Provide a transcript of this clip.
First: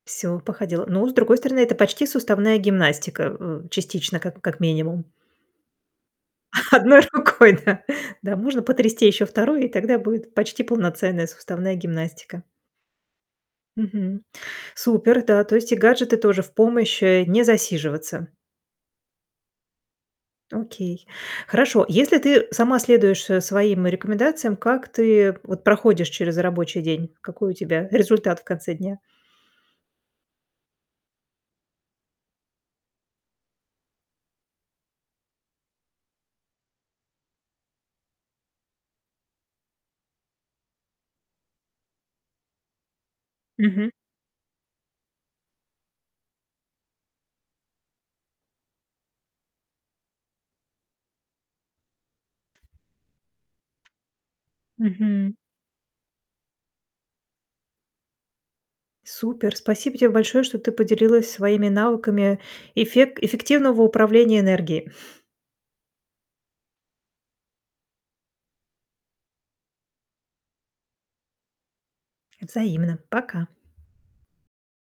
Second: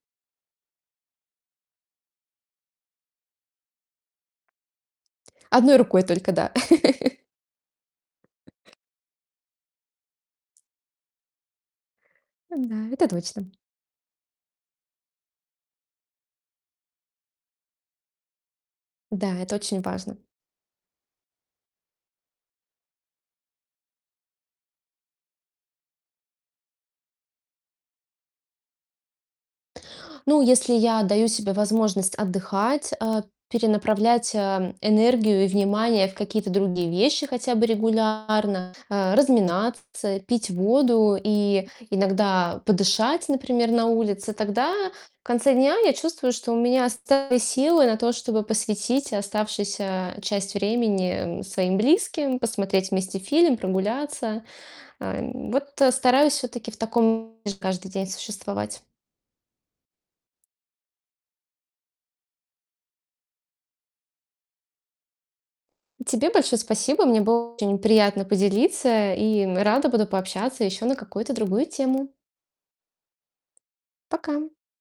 Всё, походила. Ну, с другой стороны, это почти суставная гимнастика, э, частично, как как минимум. 1 рукой только, да. 1 рукой, да. Да, можно потрясти еще 2, и тогда будет почти полноценная суставная гимнастика. Да, это точно. Мгм. Супер, да. То есть и гаджеты тоже в помощь, э- не засиживаться. Да, это очень важно. Окей. Хорошо. Если ты сама следуешь, э, своим рекомендациям, как ты вот проходишь через рабочий день? Какой у тебя результат в конце дня? Ну, если я даю себе возможность отдыхать, а, перенаправлять, а, энергию и внимание в какие-то другие вещи, хотя бы регулярно, э, разминаться, пить воду и иногда подышать, например, на Мгм. улице, тогда в конце дня я чувствую, что у меня остались силы на то, чтобы посвятить оставшуюся часть времени, м, своим близким, посмотреть вместе фильм, прогуляться. А Мгм. н вот стараюсь все-таки в таком режиме каждый день существовать. Супер! Спасибо тебе большое, что ты поделилась своими навыками эффек эффективного управления энергией. Тебе большое спасибо. Мне было очень приятно поделиться и, м, рада буду пообщаться еще на какую-то другую тему. Взаимно. Пока. Пока.